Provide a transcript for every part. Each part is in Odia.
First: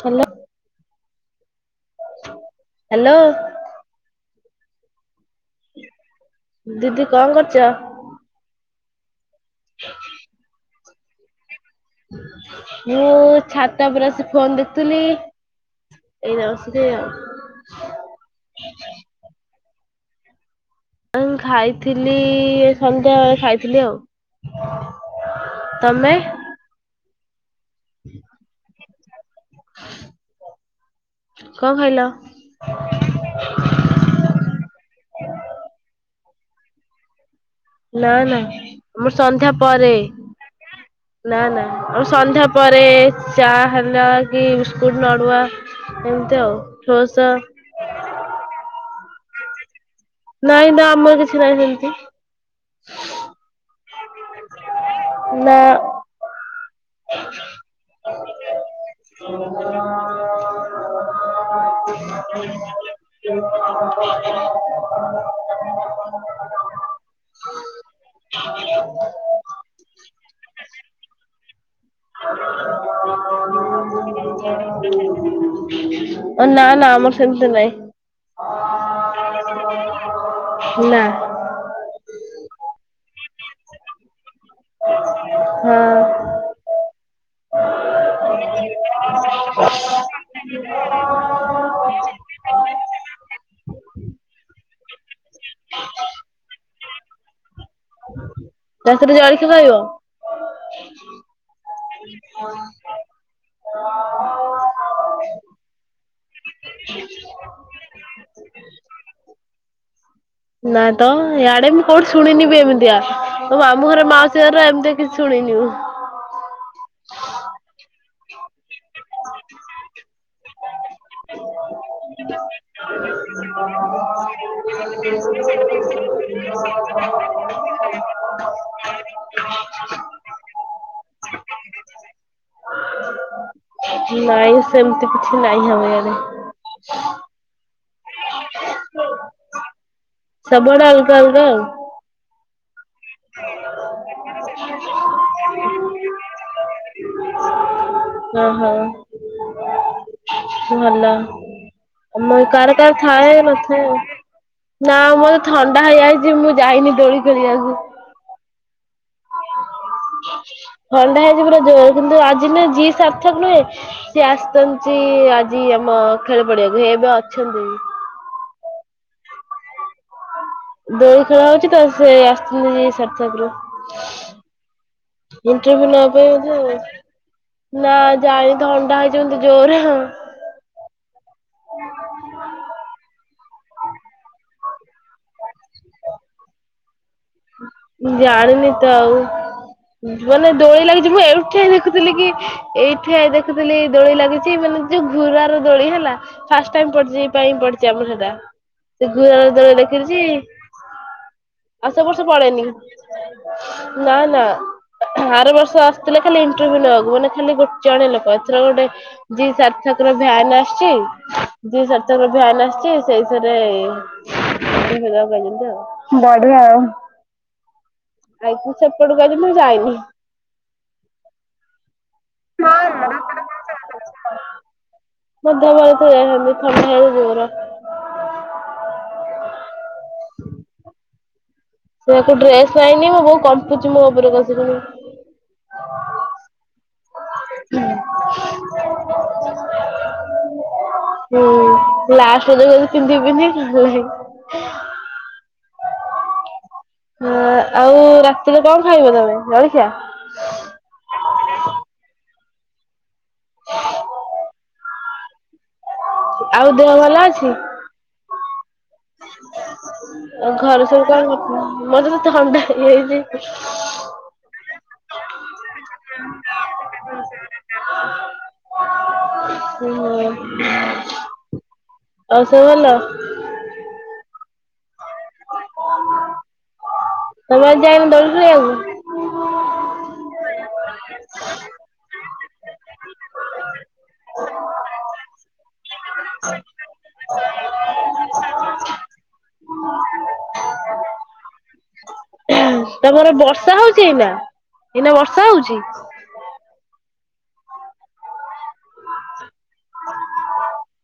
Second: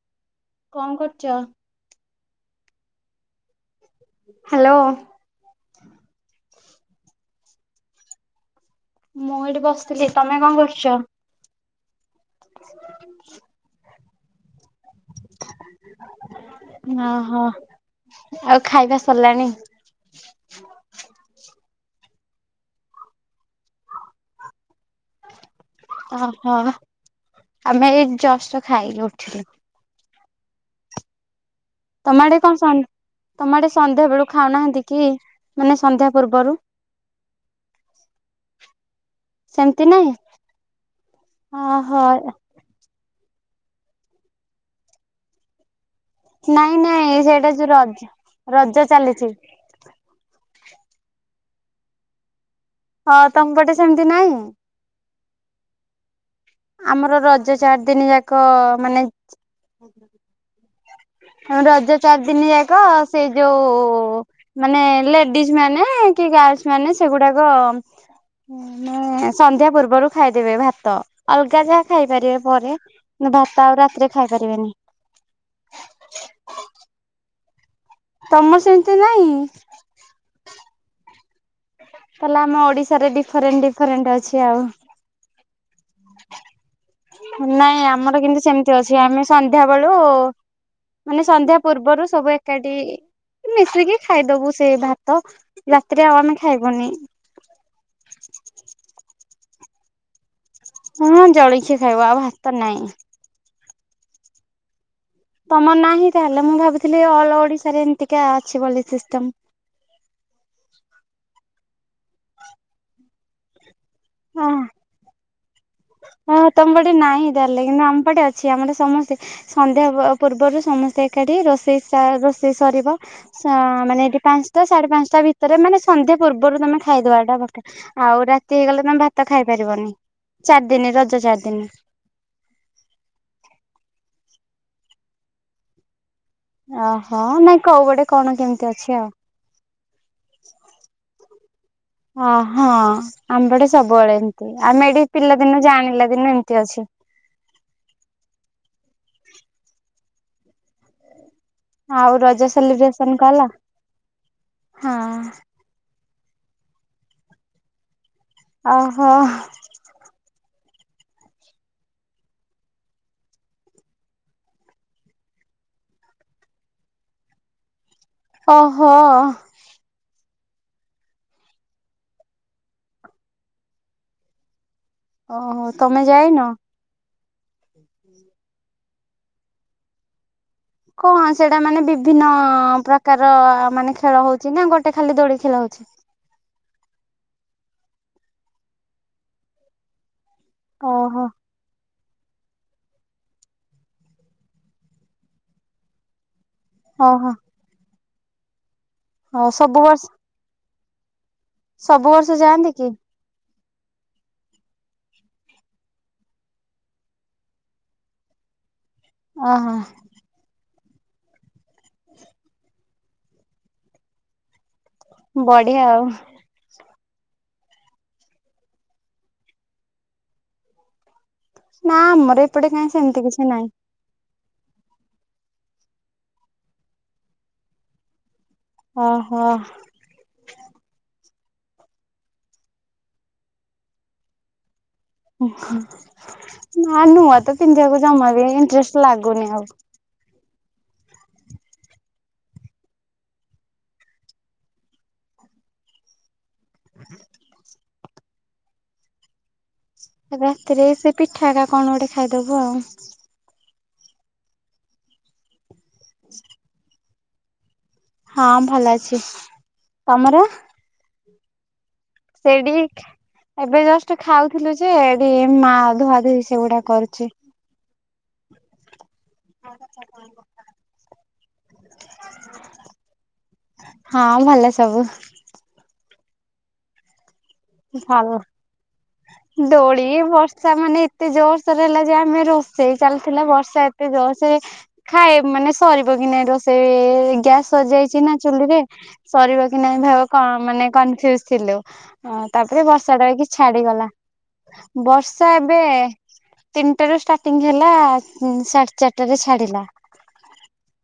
ଥା ଲତ କଣ କରୁଚ? ହ୍ୟାଲୋ। ହ୍ୟାଲୋ। ଦିଦି କଣ କରୁଚ? ମୁଁ ଏଇଠି ବସିଥିଲି ତମେ କଣ କରୁଚ? ମୁଁ ଛାତ ଉପରେ ଆସି ଫୋନ୍ ଦେଖୁଥିଲି। ଏଇନା ବସିଲି ଆଉ। ଅ ହ ଆଉ ଖାଇବା ସରିଲାଣି? ଆଉ ମୁଁ ଖାଇଥିଲି ସନ୍ଧ୍ୟାବେଳେ ଖାଇଥିଲି ଆଉ। ତମେ ଓହୋ ଆମେ ଏଇ ଯଷ୍ଟ ଖାଇକି ଉଠିଲୁ। କଣ ଖାଇଲ? ତମ୍ ସନ ତମ ଆଡେ ସନ୍ଧ୍ୟା ବେଳୁ ଖାଉନାହାନ୍ତି କି ମାନେ ସନ୍ଧ୍ୟା ପୂର୍ବରୁ? ନାଁ ନାଁ ଆମର ସନ୍ଧ୍ୟା ସେମିତି ପରେ ନାଇଁ? ନାଁ ନାଁ ଓହୋ ଆମ ସନ୍ଧ୍ୟା ପରେ ଚା ହେଲା କି ବିସ୍କୁଟ୍ ନଡ଼ୁଆ ନାଇଁ ନାଇଁ ସେଇଟା ଯୋଉ ରଜ ରଜ ଚାଲିଚି। ନାଇଁ ନା ଆମର କିଛି ନାହିଁ ସେମିତି। ହଁ ତମ ପଟେ ସେମିତି ନାଇଁ? ନାଁ। ଆମର ରଜ ଚାରି ଦିନ ଯାକ ମାନେ [unintelligible] ଉଁ ରଜ ଚାରି ଦିନି ଯାକ ସେଇ ଯୋଉ ମାନେ ଲେଡିଜି ମାନେ କି ଗାର୍ଲସ ମାନେ ସେଗୁଡାକ ମାନେ ସନ୍ଧ୍ୟା ପୂର୍ବରୁ ଖାଇଦେବେ ଭାତ ଅଲଗା ଯାହା ଖାଇପାରିବେ ପରେ ଭାତ ଆଉ ରାତିରେ ଖାଇ ପାରିବେନି। ନା ନା ଆମର ସେମିତି ନାଇଁ। ତମର ସେମିତି ନାଇଁ। ନା। ତାହେଲେ ଆମ ଓଡିଶାରେ ଡିଫରେଣ୍ଟ ଡିଫରେଣ୍ଟ ଅଛି ଆଉ। ହଁ। ନାଇଁ ଆମର କିନ୍ତୁ ସେମିତି ଅଛି ଆମେ ସନ୍ଧ୍ୟା ବେଳୁ ମାନେ ସନ୍ଧ୍ୟା ପୂର୍ବରୁ ସବୁ ଏକାଠି ମିଶିକି ଖାଇଦବୁ ସେଇ ଭା ତ ରାତିରେ ଆଉ ଆମେ ଖାଇବୁନି। ରାତିରେ ଜଳଖିଆ ଖାଇବ? ହଁଁ ଜଳଖିଆ ଖାଇବ ଆଉ ଭାତ ନାଇଁ। [inaudible] ତମର ନାହିଁ ତାହେଲେ ମୁଁ ଭାବୁଥିଲି ଅଲ ଓଡିଶାରେ ଏମିତିକା ଅଛି ବୋଲି ସିଷ୍ଟମ। ନା ତ ଇଆଡେ ମୁଁ କୋଉଠି ଶୁଣିନି ବିି ଏମିତିଆ ମୋ ମାମୁଁ ଘର ମାଉସ ହଁ ଘରେ ଏମିତି କିଛି ଶୁଣିନି ମୁଁ। ହଁ ତମ ପଟେ ନାହିଁ ତାହେଲେ କିନ୍ତୁ ଆମପଟେ ଅଛି ଆମରେ ସମସ୍ତ ସନ୍ଧ୍ୟା ପୂର୍ବରୁ ସମସ୍ତେ ଏକାଠି ରୋଷେଇ ସା ରୋଷେଇ ସରିବ। ସା ମାନେ ଏଇଠି ପାଞ୍ଚଟା ସାଢେ ପାଞ୍ଚଟା ଭିତରେ ମାନେ ସନ୍ଧ୍ୟା ପୂର୍ବରୁ ତମେ ଖାଇଦବାଟା ପକା। ଆଉ ରାତି ହେଇଗଲେ ତମେ ଭାତ ଖାଇ ପାରିବନି ଚାରି ଦିନ ରଜ ଚାରି ଦିନ। ନାଇଁ ସେମିତି କିଛି ନାଇଁ ଆମ୍ ୟାଡେ। ଓହୋ ନାଇଁ କଉ ପଟେ କଣ କେମିତି ଅଛି ଆଉ। ସବୁଆଡେ ଅଲଗା ଅଲଗା ଆଉ। ଅ ହଁ ଆମ ପଟେ ସବୁବେଳେ ଏମତି। ଆମେ ଏଟି ପିଲାଦିନୁ ଜାଣିଲା ଦିନୁ ଏମିତି ଅଛି। ଅହଁ। ଭଲ। ଆଉ ଆମ୍ ରଜ କାର କାର ସେଲିବ୍ରେସନ ଥାଏ କଲ ନଥାଏ ହଁ ନା ମୋର ଥଣ୍ଡା ହେଇଯାଇ ମଆଜି ଯାଇନି ଦୋଳି ଖେଳିବାକୁ। ଅହୋ। ଥଣ୍ଡା ହେଇଛି ପୁରା ଜୋର କିନ୍ତୁ ଆଜି ନା ଯିଏ ସାର୍ଥକ ନୁହେଁ। ସିଏ ଆସିଛନ୍ତି ଆଜି ଆମ ଖେଳ ପଡିଆକୁ ହେ ଏବେ ଅଛନ୍ତି। ଅହୋ। ଦୋଳି ଖେଳ ହଉଛି ତ ସେ ଆସିଛନ୍ତି ସାର୍ଥକ ରୁ। ଓହୋ ଇଣ୍ଟରଭି୍ୟୁ ତମେ ନବ ପାଇ ଯାଇନ ବୋଧେ। ନା ଜାଇ ତ ଥଣ୍ଡା ହେଇଛି ମୋତେ ଜୋରେ। କଣ ସେଇଟା ମାନେ ବିଭିନ୍ନ ପ୍ରକାର ମାନେ ଖେଳ ହଉଛି ନା ଗୋଟେ ଖାଲି ଦୋଳି ଖେଳ ହଉଛି? ଜାଣିନି ତ ଆଉ ମାନେ ଦୋଳି ଲାଗୁଛି ମୁଁ ଓହୋ ଏଇଠି ଠିଆ ହେଇ ଦେଖୁି ଥିଲି କି ଏଇ ଠିଆ ଦେଖୁଥିଲି ଏଇ ଦୋଳି ଲାଗିଛି ମାନେ ଯୋଉ ଘୁରାର ଦୋଳି ହେଲା। ଫାଷ୍ଟ ଟାଇମ ପଡିଛି ଓହୋ ପାଇଁ ପଡିିଛି ଆମର ସେଟା ସେ ହଉ ଘୁରାର ସବୁ ଦୋଳି ବର୍ଷ କରିଛି। ସବୁ ବର୍ଷ ପଡେନି ନା ନା। ଆର ବର୍ଷ ଆସିଥିଲେ ଖାଲି ଇଣ୍ଟରଭ୍ୟୁ ନବାକୁ ମାନେ ଖାଲି ଗୋଟେ ଜଣେ ଲୋକ। ଏଥର ଗୋଟେ ଯି ଓହୋ ସାର୍ଥକ ର ଭ୍ୟାାନ ଆସିଛି ଯି ସାର୍ଥକ ର ଭ୍ୟାନ ଆସିଛି ସେଇଥିରେ ବଢିଆ [unintelligible] ଆଉ ବଢିଆ ଆଉ। ଆଇକୁ ସେପଟକୁ ଆଜି ମୁଁ ଯାଇନି। ନା ଆମର ଏପଟେ କାଇ ସେମିତି କିଛି ନାଇ। [unintelligible] ଯାଇନ୍ତି ଥଣ୍ଡା ଯୋର। ଓହୋ। ସେୟାକୁ ଡ୍ରେସ ପାଇନି ମୁଁ ବହୁତ କମ୍ପୁଛି ମୋ ଉପରେ କସିକିନି। ଓ ନା ନୂଆ ତ ପିନ୍ଧିବାକୁ ଜମା ବି ଇଣ୍ଟରେଷ୍ଟ ଲାଗୁନି ଆଉ। ହୁଁ ଲାଷ୍ଟ ଦିନ ପିନ୍ଧିବିନି [unintelligible] ହ [unintelligible] ହ ଆଉ ରାତିରେ କଣ ଖାଇବ ତମେ ଜଳଖିଆ? ରାତିରେ ସେ ପିଠା ଟା କଣ ଗୋଟେ ଖାଇଦବୁ ଆଉ। ହ [unintelligible] ଆଉ ଦେହ ଭଲ ଅଛି? ହଁ ଭଲ ଅଛି ତମର? ଆଉ ଘରେ ସବୁ କଣ [unintelligible] ଥଣ୍ଡା ହେଇଯାଇଛି। ଟ ଖାଉଥିଲୁ ସେଠି ମା ଧୁଆ ଧୁଇ ସେଗୁଡା ସେ କରୁଛି। [unintelligible] ହୁଁ ଆଉ ସବୁ ଭଲ? ହଁ ଭଲ ସବୁ। ତମେ ଆଜି ଯାଇନ ଭଲ ଦୋଳି ଖେଳିବାକୁ? ଦୋଳି ବର୍ଷା ମାନେ ଏତେ ଜୋରସୋର ହେଲା ଯେ ଆମେ ରୋଷେଇ ଚାଲିଥିଲା ବର୍ଷା ଏତେ ଜୋରସୋରେ ଖାଇ ମାନେ ସରିବ କି ନାଇ ରୋଷେଇ ଗ୍ୟାସ୍ ସରି ଯାଇଛି ନା ଚୁଲିରେ ସରିବ କି ନାଇଁ ଭ କ ମାନେ କନଫ୍ୟୁଜ ଥିଲୁ। ହଁ, ତାପରେ ବର୍ଷାଟା ତମର ହେଇକି ବର୍ଷା ହଉଛି ଛାଡିଗଲା। ଏଇନା? ଏଇନା ବର୍ଷା ହଉଛି? ଏବେ ତିନିଟାର ଷ୍ଟାର୍ଟିଂ ହେଲା ସାଢେ ଚାରିଟାରେ ଛାଡିଲା।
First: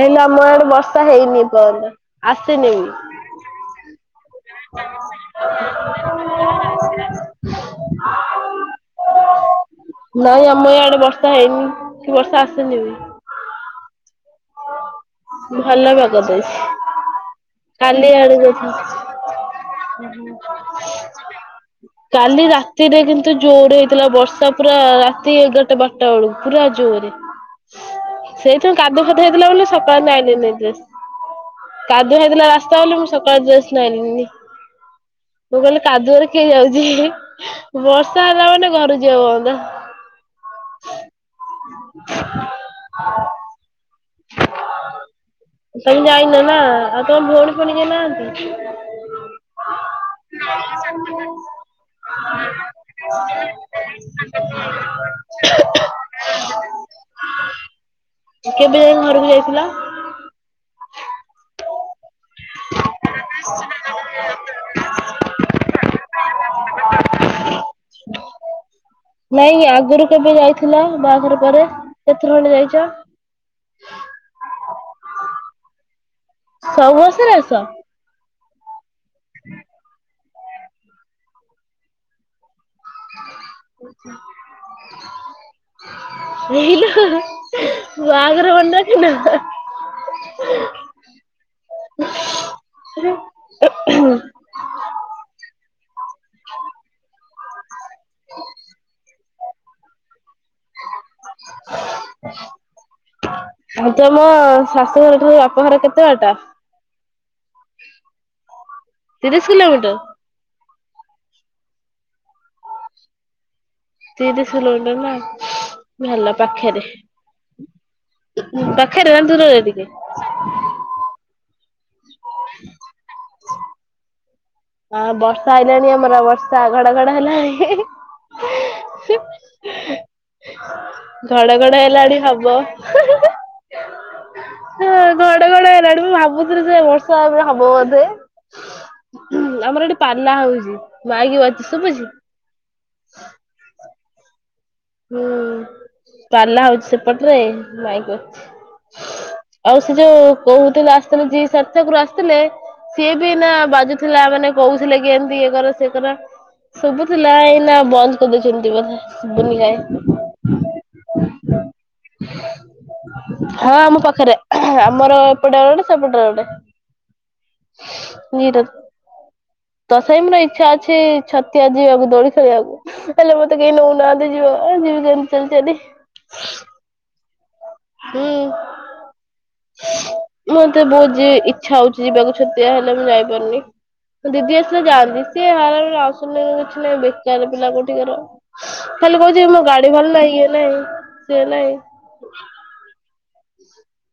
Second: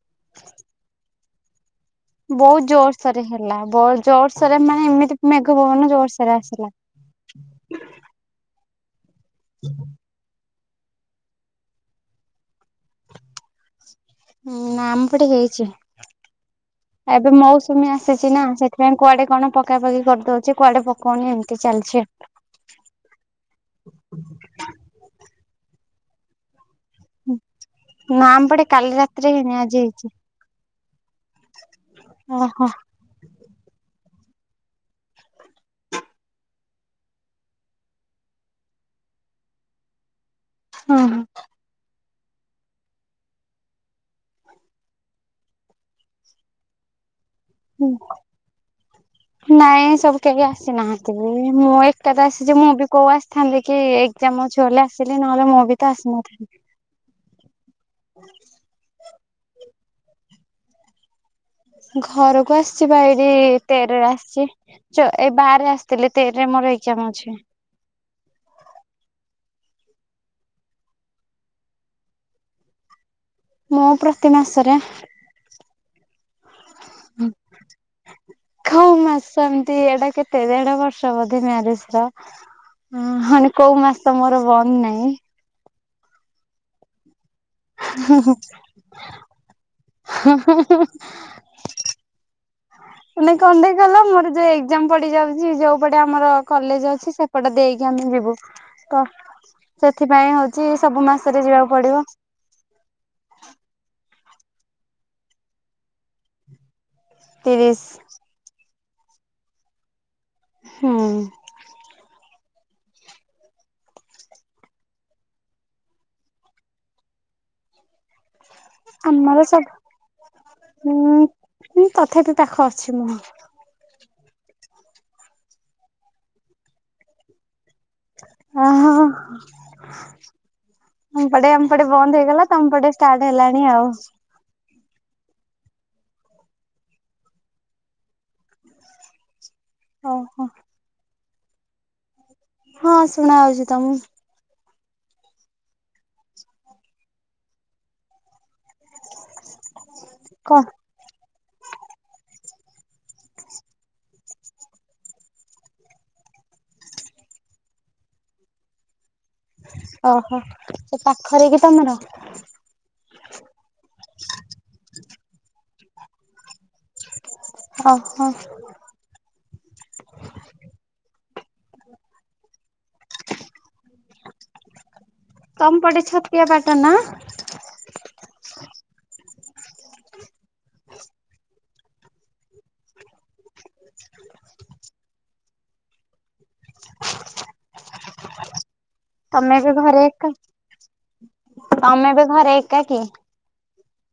ହେଲେ ଆମ ଆଡେ ବର୍ଷା ହେଇନି ଏପର୍ଯ୍ୟନ୍ତ। ବହୁତ ଆସିନି ବି। ଜୋରସୋରେ ହେଲା ଜୋରସୋରେ ମାନେ ଏମିତି ମେଘ ପବନ ଜୋରସୋରରେ ଆସିଲା। [unintelligible] ହୁଁ [unintelligible] ନାଇଁ ଆମ ଇଆଡେ ବର୍ଷା ହେଇନି କି ବର୍ଷା ଆସେନି ବି। ନା ଆମ ପଟେ ହେଇଛି ଭଲ ପାଗ ଦେଇଛି। ଏବେ ମୌସୁମୀ କାଲି ଆସିଛି ନା ଆଡକୁ ଅଛି। ସେଥିପାଇଁ କୁଆଡେ କଣ ପକା ପକି କରିଦଉଛି କୁଆଡେ ପକଉନି ଏମିତି ଚାଲିଛି। କାଲି ରା ତିରେ କିନ୍ତୁ ଜୋରେ ହେଇଥିଲା ବର୍ଷା ପୁରା ରାତି ଏଗାରଟା ବାରଟା ବେଳକୁ ପୁରା ଜୋରେ। ନା ଆମ ପଟେ ସେଇଥିରୁ କାଲି କାଦୁଅ ଫାଦୁଅ ରାତିରେ ହେଇଥିଲା ହେଇନି ବୋଲି ଆଜି ସକ ହେଇଛି। ନାଇଲିନି ଡ୍ରେସ୍। କାଦୁଅ ହେଇଥିଲା ଓହୋ ରାସ୍ତା ବୋଲି ମୁ ସକାଳେ ନାଇଲିନି। ମୁଁ କହିଲି କାଦୁଆରେ କିଏ ଯାଉଛି। ବର୍ଷା ହେଲା ମାନେ ଘରୁ ଯିବା ବନ୍ଦ। ହୁଁ ହୁଁ। [unintelligible] ତମେ ଯାଇନ ନା? ଆଉ ତମ ଭୋଉଣୀ ଫୋଉଣି କେହି ନାହାନ୍ତି? ନାଇଁ, ସବୁ କେହି ଆସିନାହାନ୍ତି ବି ମୁଁ ଏକାତ ଆସିଛି ମୁଁ ବି କୋଉ ଆସିଥାନ୍ତି କି କାମ ଅଛି ବୋଲି ଆସିଲି ନହେଲେଁ ମୁଁ ବି ତ ଆସିନଥାନ୍ତି। କେବେ ଘରକୁ ଯାଇଥିଲ? ହ [unintelligible] ଘରକୁ ଆସିଛି ବା ଏଇଠି ତେରରେ ଆସିଛି। ଚ ଏଇ ବାରରେ ଆସିଥିଲି ତେରରେ ମୋର ଏଗ୍ଜାମ ଅଛି। ଓ [unintelligible] ନାଇଁ ଆଗରୁ କେବେ ଯାଇଥିଲ ବାହାଘର ପରେ କେତେ ଥର ଖଣ୍ଡେ ଯାଇଛ? ମୁଁ ପ୍ରତି ମାସରେ। ସବୁ ମାସରେ ଆସ? ହଉ ମାସ ଏମିତି ଏଟା କେତେ ଦେଢ ବର୍ଷ ବୋଧେ ମ୍ୟାରେଜର। ହ ମାନେ କୋଉ ମାସ ମୋର ବନ୍ଦ ନାହିଁ। ହେଇଲୋ। ବାହାଘର ଭଣ୍ଡା କି ନା? ହଁଁ? ନାଇଁ କନ୍ଦେଇ, କହିଲ ମୋର ଯୋଉ ଏକ୍ଜାମ ପଡିଯାଉଛି ଯୋଉ ପଟେ ଆମର କଲେଜ ଅଛି ସେ ପଟେ ଦେଇକି ଆମେ ଯିବୁ ତ ସେଥିପାଇଁ ହଉଛି ସବୁ ମାସରେ ଯିବାକୁ ପଡିବ। ଆଉ ତମ ଶାଶୁ ଘରଠାରୁ ବାପଘର କେତେ ବାଟ? ତିରିଶ। ତିରିଶ କିଲୋମିଟର? ହଁ। ତିରିଶ କିଲୋମିଟର ନା ଭଲ ପାଖରେ। ପାଖରେ ନା ଆମର ଦୂରରେ ଟିକେ? ସବୁ ଉଁ ତଥାପି ପାଖ ଅଛି ମୁଁ। ହଁ ବର୍ଷା ଆଇଲାଣି ଆମର ବର୍ଷା ଘଡଘଡ ହେଲାଣି। ହଁ ହଁ ହଁ। ଏମପଟେ ଘଡଘଡ ଏମପଟେ ହେଲାଣି ବନ୍ଦ ହେଇଗଲା, ତମପଟେ ଷ୍ଟାର୍ଟ ହେଲାଣି ଆଉ। ହ ଘଡ ଘଡ ହେଲାଣି ମୁଁ ଭାବୁଥିଲି ଯେ ବର୍ଷା ଏବେ ହବ ବୋଧେ। ଆମର ଏଠି ପଲା ଓହୋ। ହଉଛି ମାଇାକି ବାଜୁଚି ଶୁଭୁଛି? ହଁ ଶୁଣାହଉଛି ତମକୁ? ହୁଁ ପାଲା ହଉଛି ସେପଟରେ ମାଇକି ବାଯୁଚି। ଆଉ ସେ ଯୋଉ କଣ କହୁଥିଲୁ ଆସିଥିଲେ ଯିଏ କରୁ ଆସିଥିଲେ, ସିଏ ବି ନା ବାଜୁଥିଲା ମାନେ କହୁଥିଲେ, କି ଏମତି ଏ କର ସେଏ କର। ଶୁବୁ ଥିଲା ଏଇନା ବନ୍ଦ କରିଦେଇଛନ୍ତି ବଧେ ଶୁୁନି ଓହୋ ସେ ପାଖରେ କି ତମର? ହ। ହଁ ଆମ ପାଖରେ ଆମର ଏପଟେ ଗୋଟେ ସେପଟରେ ଗୋଟେ। ଓହୋ। ନିଟ ତଥାପି ମୋର ଇଚ୍ଛା ଅଛି ଛତିଆ ଯିବାକୁ ଦୋଳି ଖେଳିବାକୁ ହେଲେ ମତେ କେହି ନଉନାହାନ୍ତି ଯିବ ଏ [unintelligible] ତମ ପଟେ ଛତିଆ ବାଟ ନା? ହୁଁ। ମତେ ବହୁତ ଇଛା ହଉଛି ଯିବାକୁ ଛତିଆ ହେଲେ ମୁଁ ଯାଇପାରୁନି। ଦିଦି ଆସିଲେ ଯାଆନ୍ତି ସିଏ ବାଳ ଆସୁ କିଛି ନାହିଁ ବେକାର ପିଲା କୋଠିକାର। ଖାଲି କହୁଛି ତମେ ମୋ ଏବେ ଗାଡି ଘରେ ଭଲ ଏକା ନାହିଁ, ଇଏ ନାଇଁ, ସିଏ ନାଇଁ। ତମେ ଏବେ ଘରେ ଏକା କି?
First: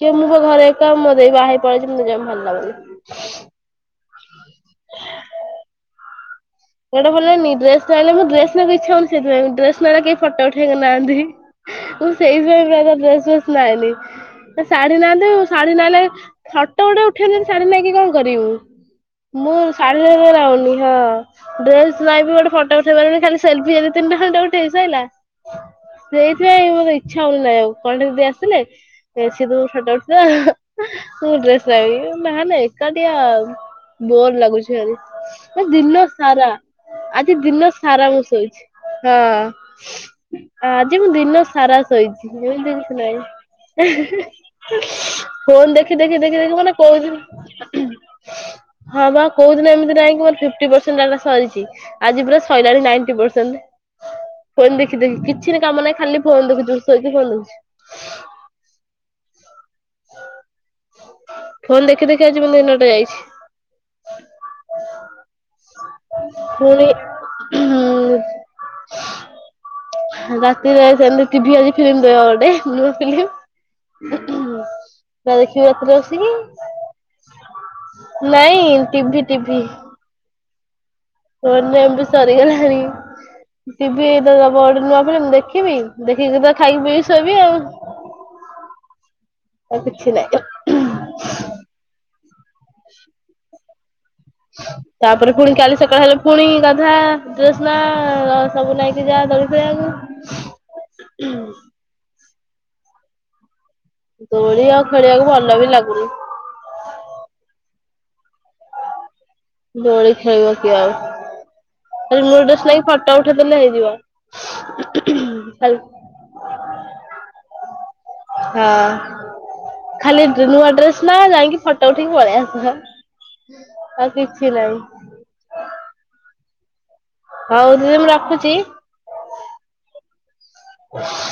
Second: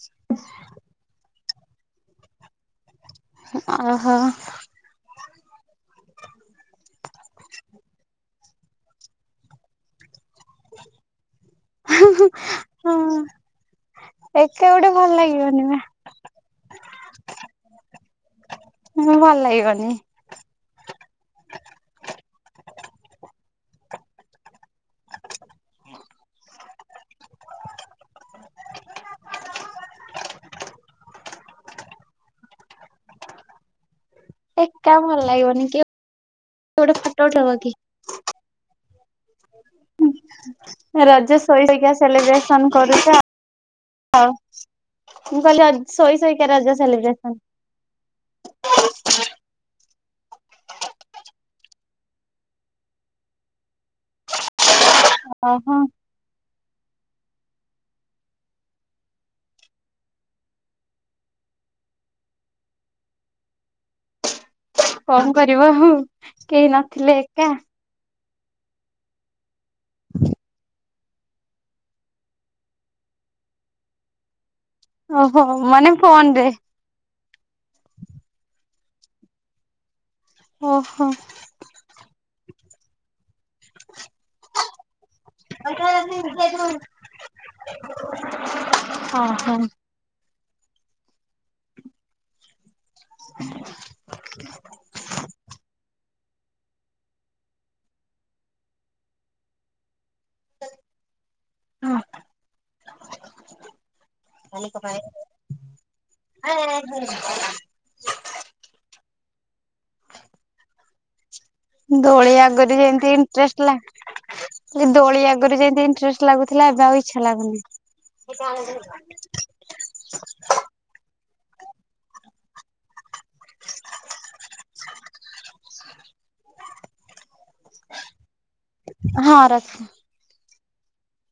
କି ମୁଁ ପା ଘରେ ଏକା, ମୋ ଦେଇ ବାହା ହେଇ ପଲେଇଚି ମୁଁ ଯମା ଭଲ ଲାଗୁନି? ଅ ହ। ସେଟା ଭଲନି ଡ୍ରେସ ନହେଲେ ମୁ ଡ୍ରେସ ନବା ଇଚ୍ଛା ହଉନି ସେଥି ପାଇଁ ଡ୍ରେସ ନେଲେ କେହି ଫଟୋ ଉଠେଇବାକୁ ନାହାନ୍ତି। ମୁଁ ସେଇଥିପାଇଁ ପା ହଁ ଡ୍ରେସ ଫ୍ରେସ୍ ନାଏନି। ଏକା ଗୋଟେ ଶାଢୀ ଭଲ ନାହାନ୍ତିୁ ଲାଗିବନି ଶାଢୀ ନଁ ଫୋଟ ଗୋଟେ ଉଠେଇ ଶାଢୀ ନ ନେଇକି କଣ କରିବି ମୁଁ। ମୁଁ ଭଲ ଲାଗିବ। ଶାଢୀ ରେ ଯୋଉରା ଓନୀ ହଁ। ଡ୍ରେସ ନାଇବି ଗୋଟେ ଫଟ ଉଠେଇ ପାରିବୁନି ଖାଲି ସେଲିଫି ଦି ତିନିଟା ଖଣ୍ଡେ ଉଠେଇଚି ସଇଲା। ସେଇଥିପାଇଁ ମୋତେ ଇଚ୍ଛା ହଉନି ନାଇବା କୁ କଣ୍ଢେଇ ଦେଇ ଆସିଲେ ସେ [unintelligible] ଫଟ ଉଠେଇ ଦବ। ମୁଁ ଡ୍ରେସ ନାଇବୀ, ନହେଲେ ଏକା ଟିଆ ବୋର ଲାଗୁଛି ଭାରି, ଏକା ଭଲ ମାନେ ଲାଗିବନି କିଏ ଦିନ ସାରା ଗୋଟେ ଫଟୋ ଆଜି ଉଠେଇବ ଦିନ କି? ସାରା ମୁଁ ଶୋଇଛି। ହଁ ଆଜି ମୁଁ ରଜ ଦିନ ଶୋଇ ସାରା ଶୋଇକା ଶୋଇଛି, ସେଲିବ୍ରେସନ ଯେମିତି କିଛି କରୁଛ ନାହିଁ। ଆଉ [unintelligible] ମୁଁ କହିଲି ର ଫୋନ ଦେଖି ଶୋଇ ଦେଖି ଦେଖି ଶୋଇକା ଦେଖି ମାନେ ରଜ ସେଲିବ୍ରେସନ କହୁଛି ହଁ ବା କୋଉ ଦିନ ଏମିତି ନାହିଁ କି ମୋର ଫିପ୍ଟି ପ ସରିଛି ଆଜି ପୁରା ସଇଲାଣି ନାଇନଟି ପରସେଣ୍ଟ। ଫୋନ ଦେଖି ଦେଖି, କିଛି ଓହୋ କାମ ନାହିଁ ଖାଲି ଫୋନ ଦେଖୁଛି ମୋର ସୋଇକି ଫୋନ୍ ଦେଖୁଛି। ଫୋନ ଦେଖି ଦେଖି ଆଜି ମୁ ଦିନଟା ଯାଇଛି। କଣ କରିବ ଆଉ କେହି ପୁଣି ନଥିଲେ ଏକା। ରାତିରେ ସେମତି ଟିଭି ଆଜି ଫିଲ୍ମ ଦବ ଗୋଟେ ନୂଆ ଫିଲ୍ମ। ସେଟା ଓହୋ ଦେଖିବି ମାନେ ରାତିରେ ବସିକି। ଫୋନରେ ନାଇଁ ଟିଭି ଟିଭି। ଓହୋ। ଫୋନରୁ ଏମ୍ବି ସରିଗଲାଣି ଟିଭିରେ ଦବ ଗୋଟେ ନୂଆ ଫିଲ୍ମ ମୁ ଦେଖି ଦେଖିବି ଦେଖିକି ତ ଖାଇକି ପିଇି ଶୋଇବି ଆଉ ଓହୋ ଆଉ କିଛି ନାହିଁ ଆଉ। [inaudible] [inaudible] ତାପରେ ପୁଣି କାଲି ସକାଳେ ହେଲେ ପୁଣି ଗାଧା ଡ୍ରେସ ନା ସବୁ ନାଇକି ଯା ଦୋଳି ଖେଳିବାକୁ। ହୁଁ। ହଁ। ଦୋଳି ଆଉ ଖେଳିବାକୁ ଭଲ ବି ଲାଗୁନି। [unintelligible] ଦୋଳି ଖେଳିବ କିଏ ଆଉ। ଖାଲି ଦୋଳି ନୂଆ ଡ୍ରେସ ଆଗରୁ ନାଇିକି ଯେମିତି ଫଟୋ ଉଠେଇ ଦେଲେ ଇଣ୍ଟରେଷ୍ଟ ଲା ହେଇଯିବ। ଆଗେ ଲାଗୁଥିଲା ଏବେ ଆଉ ଇଚ୍ଛା ଲାଗୁନି। ହଁ ଖାଲି ନୂଆ ଡ୍ରେସ ନା ଯାଇକି ଫ ଟ ଉଠିକି ପଳେଇ ଆସ ଆଉ କିଛି ନାଇଁ। ହଉ ଦିଦି ମୁଁ ରଖୁଛି। ହଁ ରଖ। [inaudible]